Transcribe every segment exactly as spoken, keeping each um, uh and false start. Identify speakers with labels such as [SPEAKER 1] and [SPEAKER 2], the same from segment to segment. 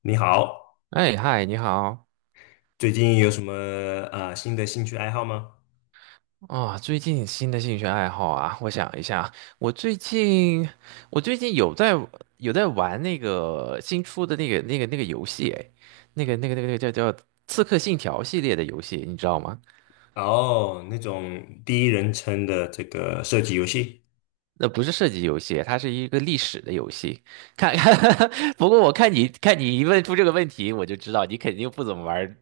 [SPEAKER 1] 你好，
[SPEAKER 2] 哎，嗨，你好
[SPEAKER 1] 最近有什么啊新的兴趣爱好吗？
[SPEAKER 2] 啊！最近新的兴趣爱好啊，我想一下，我最近我最近有在有在玩那个新出的那个那个那个游戏，哎，那个那个那个那个叫叫《刺客信条》系列的游戏，你知道吗？
[SPEAKER 1] 哦，那种第一人称的这个射击游戏，
[SPEAKER 2] 那不是射击游戏，它是一个历史的游戏。看，不过我看你看你一问出这个问题，我就知道你肯定不怎么玩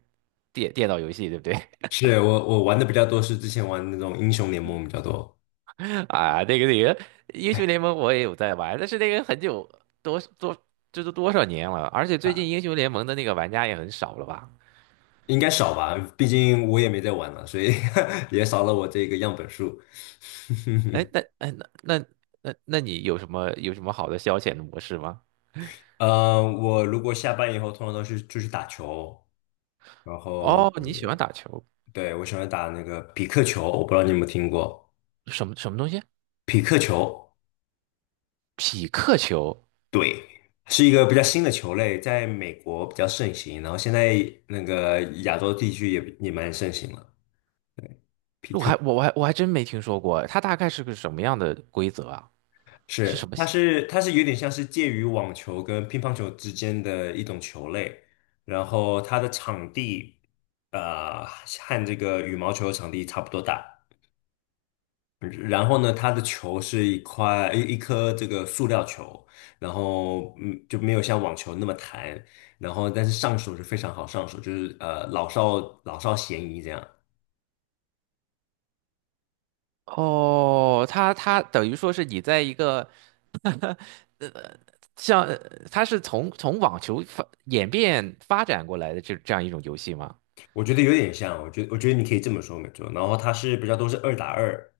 [SPEAKER 2] 电电脑游戏，对不对？
[SPEAKER 1] 是我我玩的比较多，是之前玩那种英雄联盟比较多，
[SPEAKER 2] 啊，那个那个英雄联盟我也有在玩，但是那个很久多多这都多少年了，而且最近英雄联盟的那个玩家也很少了吧？
[SPEAKER 1] 应该少吧，毕竟我也没在玩了，所以 也少了我这个样本数。
[SPEAKER 2] 哎，那哎那那那那你有什么有什么好的消遣的模式吗？
[SPEAKER 1] 呃，我如果下班以后，通常都是出去打球，然后
[SPEAKER 2] 哦，你喜欢
[SPEAKER 1] 我
[SPEAKER 2] 打球，
[SPEAKER 1] 对，我喜欢打那个匹克球，我不知道你有没有听过
[SPEAKER 2] 什么什么东西？
[SPEAKER 1] 匹克球。
[SPEAKER 2] 匹克球？
[SPEAKER 1] 对，是一个比较新的球类，在美国比较盛行，然后现在那个亚洲地区也也蛮盛行了。
[SPEAKER 2] 我还我我还我还真没听说过，它大概是个什么样的规则啊？是什
[SPEAKER 1] 是，
[SPEAKER 2] 么
[SPEAKER 1] 它
[SPEAKER 2] 系
[SPEAKER 1] 是它是有点像是介于网球跟乒乓球之间的一种球类，然后它的场地，呃，和这个羽毛球场地差不多大，然后呢，它的球是一块一一颗这个塑料球，然后嗯就没有像网球那么弹，然后但是上手是非常好上手，就是呃老少老少咸宜这样，
[SPEAKER 2] 哦，它它等于说是你在一个像呃它是从从网球发演变发展过来的这这样一种游戏吗？
[SPEAKER 1] 我觉得有点像，我觉得我觉得你可以这么说没错，然后它是比较都是二打二，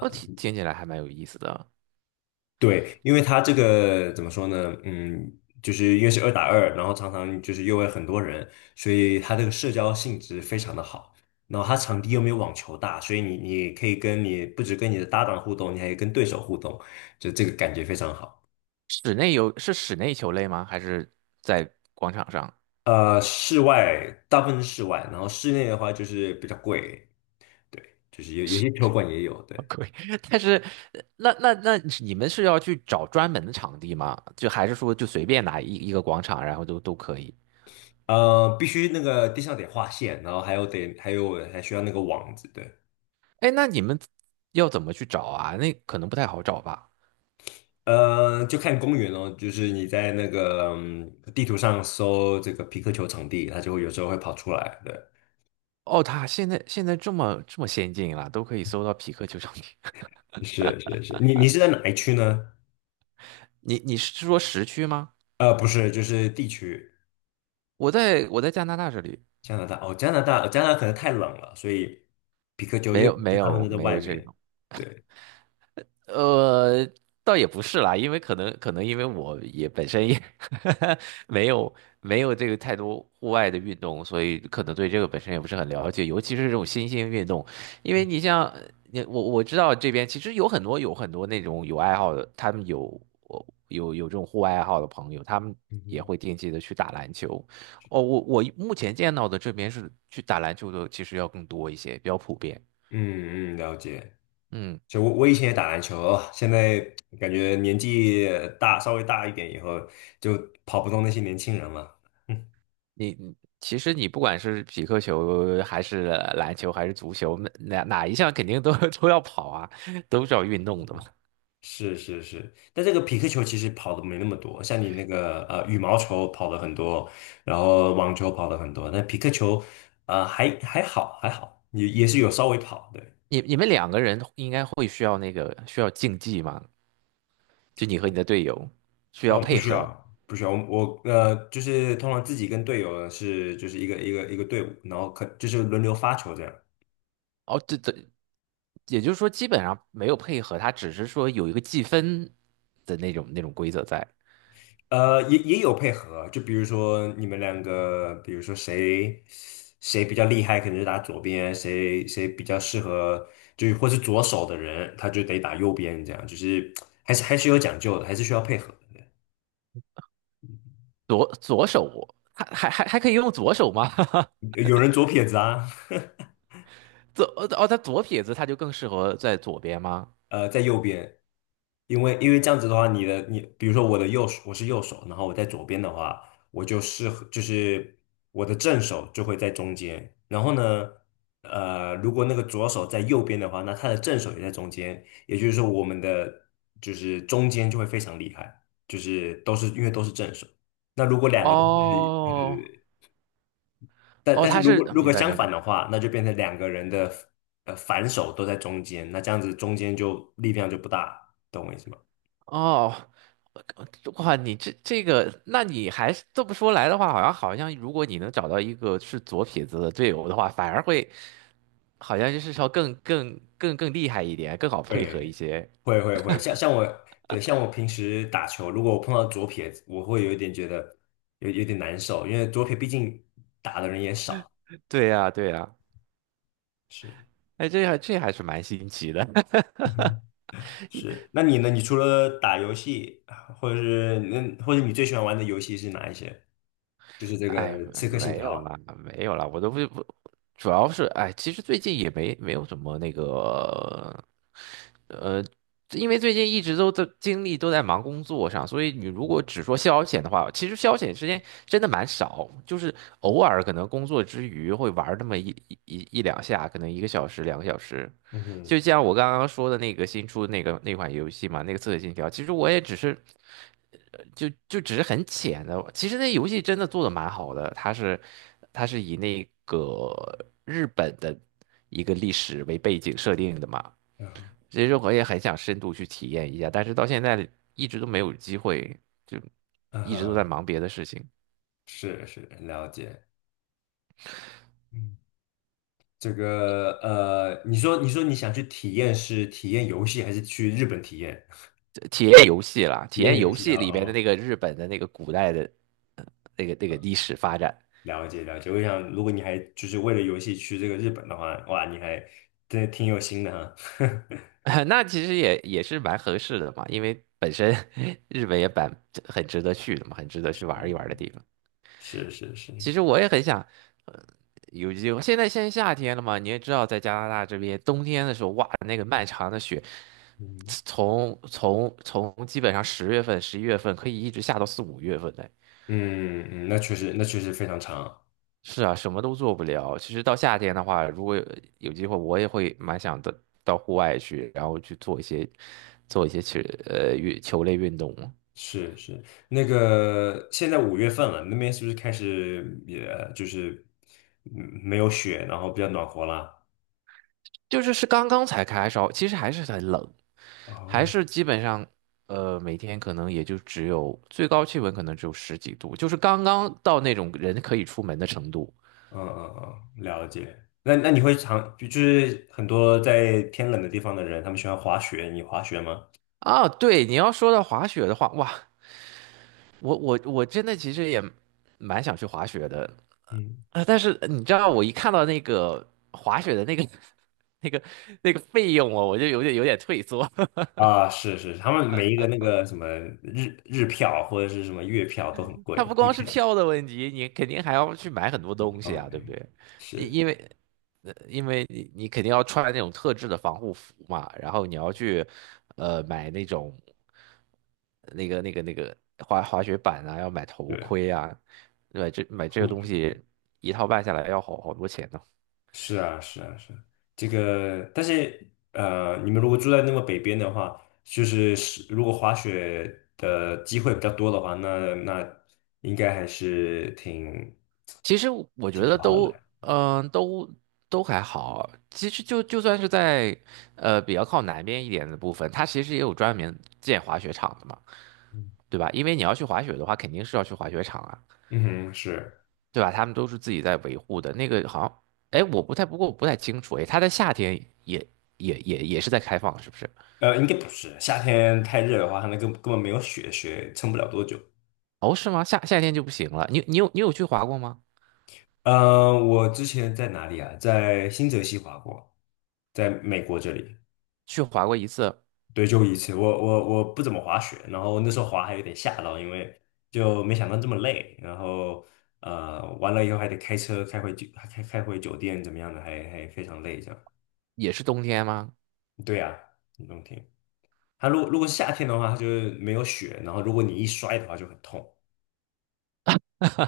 [SPEAKER 2] 哦，听听起来还蛮有意思的。
[SPEAKER 1] 对，因为他这个怎么说呢？嗯，就是因为是二打二，然后常常就是又会很多人，所以他这个社交性质非常的好。然后他场地又没有网球大，所以你你可以跟你不止跟你的搭档互动，你还可以跟对手互动，就这个感觉非常好。
[SPEAKER 2] 室内游是室内球类吗？还是在广场上？
[SPEAKER 1] 呃，室外大部分是室外，然后室内的话就是比较贵，对，就是有有
[SPEAKER 2] 是，
[SPEAKER 1] 些球馆也有，对，
[SPEAKER 2] 可以。但是呃那那那你们是要去找专门的场地吗？就还是说就随便拿一一个广场，然后都都可以？
[SPEAKER 1] 呃，必须那个地上得画线，然后还有得还有还需要那个网子，对。
[SPEAKER 2] 哎，那你们要怎么去找啊？那可能不太好找吧。
[SPEAKER 1] 呃，就看公园哦，就是你在那个嗯地图上搜这个皮克球场地，它就会有时候会跑出来。对，
[SPEAKER 2] 哦，它现在现在这么这么先进了，都可以搜到匹克球场地。
[SPEAKER 1] 是是是，你你是在哪一区呢？
[SPEAKER 2] 你你是说时区吗？
[SPEAKER 1] 呃，不是，就是地区，
[SPEAKER 2] 我在我在加拿大这里
[SPEAKER 1] 加拿大。哦，加拿大，加拿大可能太冷了，所以皮克球，因
[SPEAKER 2] 没
[SPEAKER 1] 为
[SPEAKER 2] 有
[SPEAKER 1] 皮
[SPEAKER 2] 没
[SPEAKER 1] 克球大部分
[SPEAKER 2] 有
[SPEAKER 1] 都在
[SPEAKER 2] 没
[SPEAKER 1] 外
[SPEAKER 2] 有这
[SPEAKER 1] 面。
[SPEAKER 2] 种，
[SPEAKER 1] 对，
[SPEAKER 2] 呃，倒也不是啦，因为可能可能因为我也本身也 没有没有这个太多户外的运动，所以可能对这个本身也不是很了解，尤其是这种新兴运动，因为你像你我我知道这边其实有很多有很多那种有爱好的，他们有我有有这种户外爱好的朋友，他们
[SPEAKER 1] 嗯
[SPEAKER 2] 也
[SPEAKER 1] 哼
[SPEAKER 2] 会定期的去打篮球。哦，我我目前见到的这边是去打篮球的，其实要更多一些，比较普遍。
[SPEAKER 1] 嗯嗯，了解。
[SPEAKER 2] 嗯。
[SPEAKER 1] 就我我以前也打篮球哦现在感觉年纪大，稍微大一点以后，就跑不动那些年轻人了。
[SPEAKER 2] 你你其实你不管是匹克球还是篮球还是足球，哪哪一项肯定都 都要跑啊，都是要运动的嘛。
[SPEAKER 1] 是是是，但这个匹克球其实跑的没那么多，像你那个呃羽毛球跑了很多，然后网球跑了很多，但匹克球呃还还好还好，也也是有稍微跑，对，
[SPEAKER 2] 你你们两个人应该会需要那个需要竞技嘛？就你和你的队友需要
[SPEAKER 1] 呃不
[SPEAKER 2] 配
[SPEAKER 1] 需
[SPEAKER 2] 合。
[SPEAKER 1] 要不需要，我呃就是通常自己跟队友是就是一个一个一个队伍，然后可就是轮流发球这样。
[SPEAKER 2] 哦，这这也就是说基本上没有配合，他只是说有一个计分的那种那种规则在。
[SPEAKER 1] 呃，也也有配合啊，就比如说你们两个，比如说谁谁比较厉害，可能就打左边，谁谁比较适合，就是或是左手的人，他就得打右边，这样就是还是还是有讲究的，还是需要配合的。
[SPEAKER 2] 左左手还还还还可以用左手吗？
[SPEAKER 1] 有有人左撇子啊，
[SPEAKER 2] 左哦，他左撇子他就更适合在左边吗？
[SPEAKER 1] 呃，在右边，因为因为这样子的话，你的你，比如说我的右手，我是右手，然后我在左边的话，我就适合就是我的正手就会在中间，然后呢，呃，如果那个左手在右边的话，那他的正手也在中间，也就是说我们的就是中间就会非常厉害，就是都是因为都是正手。那如果两个都是，
[SPEAKER 2] 哦，
[SPEAKER 1] 呃。但
[SPEAKER 2] 哦，
[SPEAKER 1] 但是
[SPEAKER 2] 他
[SPEAKER 1] 如
[SPEAKER 2] 是
[SPEAKER 1] 果
[SPEAKER 2] 呃
[SPEAKER 1] 如
[SPEAKER 2] 明
[SPEAKER 1] 果
[SPEAKER 2] 白
[SPEAKER 1] 相
[SPEAKER 2] 明
[SPEAKER 1] 反
[SPEAKER 2] 白
[SPEAKER 1] 的话，那就变成两个人的呃反手都在中间，那这样子中间就力量就不大，懂我意思吗？
[SPEAKER 2] 哦，呃哇，你这这个，那你还是这么说来的话，好像好像，如果你能找到一个是左撇子的队友的话，反而会好像就是说更更更更厉害一点，更好配合一
[SPEAKER 1] 会
[SPEAKER 2] 些。
[SPEAKER 1] 会会会，像像我对像我平时打球，如果我碰到左撇子，我会有一点觉得有有点难受，因为左撇毕竟打的人也少。
[SPEAKER 2] 对呀，对呀，
[SPEAKER 1] 是
[SPEAKER 2] 哎，这还这还是蛮新奇的。
[SPEAKER 1] 嗯 是，那你呢？你除了打游戏，或者是那或者你最喜欢玩的游戏是哪一些？就是这个
[SPEAKER 2] 哎，
[SPEAKER 1] 《刺客信
[SPEAKER 2] 没
[SPEAKER 1] 条》。
[SPEAKER 2] 有啦，没有啦，我都不不，主要是哎，其实最近也没没有什么那个，呃，因为最近一直都在精力都在忙工作上，所以你如果只说消遣的话，其实消遣时间真的蛮少，就是偶尔可能工作之余会玩儿那么一一一一两下，可能一个小时、两个小时，
[SPEAKER 1] 嗯哼，
[SPEAKER 2] 就像我刚刚说的那个新出那个那款游戏嘛，那个《刺客信条》，其实我也只是，呃就就只是很浅的。其实那游戏真的做的蛮好的，它是它是以那个日本的一个历史为背景设定的嘛。其实我也很想深度去体验一下，但是到现在一直都没有机会，就
[SPEAKER 1] 嗯
[SPEAKER 2] 一直都在
[SPEAKER 1] 哼。
[SPEAKER 2] 忙别的事情。
[SPEAKER 1] 是是，了解。嗯。这个呃，你说你说你想去体验是体验游戏，还是去日本体验？
[SPEAKER 2] 呃体验游戏啦，
[SPEAKER 1] 体
[SPEAKER 2] 体
[SPEAKER 1] 验
[SPEAKER 2] 验
[SPEAKER 1] 游
[SPEAKER 2] 游
[SPEAKER 1] 戏哦，
[SPEAKER 2] 戏里边的
[SPEAKER 1] 哦
[SPEAKER 2] 那个日本的那个古代的呃那个那个历史发展。
[SPEAKER 1] 了解了解。我想，如果你还就是为了游戏去这个日本的话，哇，你还真的挺有心的哈。
[SPEAKER 2] 那其实也也是蛮合适的嘛，因为本身 日本也蛮很值得去的嘛，很值得去玩一玩的地方。
[SPEAKER 1] 是是是，
[SPEAKER 2] 其实我也很想，呃，有机会。现在现在夏天了嘛，你也知道，在加拿大这边冬天的时候，哇，那个漫长的雪，
[SPEAKER 1] 嗯
[SPEAKER 2] 从从从基本上十月份、十一月份可以一直下到四五月份的。
[SPEAKER 1] 嗯嗯，那确实那确实非常长。
[SPEAKER 2] 是啊，什么都做不了。其实到夏天的话，如果有有机会，我也会蛮想的到户外去，然后去做一些做一些球呃运球类运动。
[SPEAKER 1] 是是，那个现在五月份了，那边是不是开始也就是嗯没有雪，然后比较暖和了？
[SPEAKER 2] 就是是刚刚才开烧，其实还是很冷，还
[SPEAKER 1] 哦，
[SPEAKER 2] 是基本上，呃，每天可能也就只有最高气温可能只有十几度，就是刚刚到那种人可以出门的程度
[SPEAKER 1] 嗯嗯嗯，了解。那那你会常就就是很多在天冷的地方的人，他们喜欢滑雪，你滑雪吗？
[SPEAKER 2] 啊。对，你要说到滑雪的话，哇，我我我真的其实也蛮想去滑雪的
[SPEAKER 1] 嗯，
[SPEAKER 2] 啊，但是你知道，我一看到那个滑雪的那个 那个那个费用哦，我就有点有点退缩。
[SPEAKER 1] 啊，是是，他们每一个那个什么日日票或者是什么月票都很贵，
[SPEAKER 2] 它不
[SPEAKER 1] 季
[SPEAKER 2] 光是
[SPEAKER 1] 票
[SPEAKER 2] 票的问题，你肯定还要去买很多东西啊，对不
[SPEAKER 1] 嗯，
[SPEAKER 2] 对？因
[SPEAKER 1] 是，
[SPEAKER 2] 因为，呃因为你你肯定要穿那种特制的防护服嘛，然后你要去，呃，买那种那个那个那个滑滑雪板啊，要买头
[SPEAKER 1] 对，
[SPEAKER 2] 盔啊，对吧？这买这个东
[SPEAKER 1] 我
[SPEAKER 2] 西一套办下来要好好多钱呢。
[SPEAKER 1] 是啊是啊是啊这个，但是呃，你们如果住在那么北边的话，就是是如果滑雪的机会比较多的话，那那应该还是挺
[SPEAKER 2] 其实我我觉
[SPEAKER 1] 挺
[SPEAKER 2] 得
[SPEAKER 1] 划得来。
[SPEAKER 2] 都，嗯、都都还好。其实就就算是在呃比较靠南边一点的部分，它其实也有专门建滑雪场的嘛。对吧？因为你要去滑雪的话，肯定是要去滑雪场啊，
[SPEAKER 1] 嗯哼，是，
[SPEAKER 2] 对吧？他们都是自己在维护的。那个好像，哎，我不太，不过我不太清楚，哎，它在夏天也也也也是在开放，是不是？
[SPEAKER 1] 呃，应该不是，夏天太热的话，它那根根本没有雪，雪撑不了多久。
[SPEAKER 2] 哦，是吗？夏夏天就不行了。你你有你有去滑过吗？
[SPEAKER 1] 呃，我之前在哪里啊？在新泽西滑过，在美国这里，
[SPEAKER 2] 去滑过一次，
[SPEAKER 1] 对，就一次。我我我不怎么滑雪，然后那时候滑还有点吓到，因为就没想到这么累。然后呃，完了以后还得开车开回酒，开开回酒店，怎么样的，还还非常累这样。
[SPEAKER 2] 也是冬天吗？
[SPEAKER 1] 对呀，冬天。它如果如果是夏天的话，它就是没有雪，然后如果你一摔的话就很痛。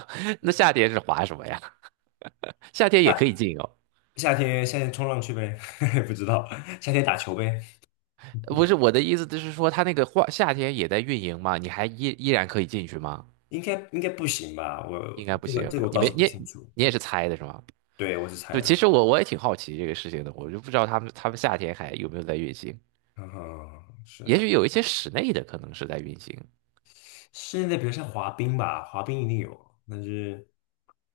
[SPEAKER 2] 那夏天是滑什么呀？夏天也可以进哦。
[SPEAKER 1] 夏天夏天冲浪去呗，不知道夏天打球呗，
[SPEAKER 2] 不是我的意思，就是说它那个花夏天也在运营吗？你还依依然可以进去吗？
[SPEAKER 1] 应该应该不行吧？我
[SPEAKER 2] 应该
[SPEAKER 1] 我
[SPEAKER 2] 不
[SPEAKER 1] 这个
[SPEAKER 2] 行，
[SPEAKER 1] 这个我
[SPEAKER 2] 你
[SPEAKER 1] 倒是
[SPEAKER 2] 没
[SPEAKER 1] 不
[SPEAKER 2] 你也
[SPEAKER 1] 清楚，
[SPEAKER 2] 你也是猜的是吗？
[SPEAKER 1] 对我是猜
[SPEAKER 2] 对，
[SPEAKER 1] 的，
[SPEAKER 2] 其实我我也挺好奇这个事情的，我就不知道他们他们夏天还有没有在运行，
[SPEAKER 1] 嗯，
[SPEAKER 2] 也
[SPEAKER 1] 是
[SPEAKER 2] 许有一些室内的可能是在运行
[SPEAKER 1] 室内的比如像滑冰吧，滑冰一定有，但是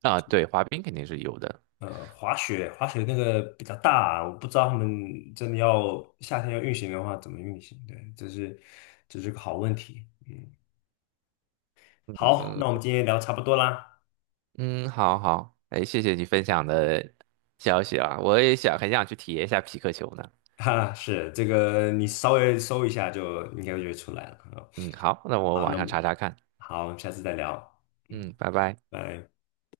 [SPEAKER 2] 啊，对，滑冰肯定是有的，
[SPEAKER 1] 呃，滑雪滑雪那个比较大，我不知道他们真的要夏天要运行的话怎么运行，对，这是这是个好问题，嗯，
[SPEAKER 2] 嗯
[SPEAKER 1] 好，
[SPEAKER 2] 嗯
[SPEAKER 1] 那我们今天聊差不多啦。
[SPEAKER 2] 嗯，好好，哎，谢谢你分享的消息啊，我也想很想去体验一下匹克球呢，
[SPEAKER 1] 哈，是这个，你稍微搜一下就应该就会出来了啊。
[SPEAKER 2] 嗯，好，那我
[SPEAKER 1] 好，
[SPEAKER 2] 晚
[SPEAKER 1] 那么
[SPEAKER 2] 上查查看，
[SPEAKER 1] 好，我们下次再聊，嗯，
[SPEAKER 2] 嗯，拜拜。
[SPEAKER 1] 拜。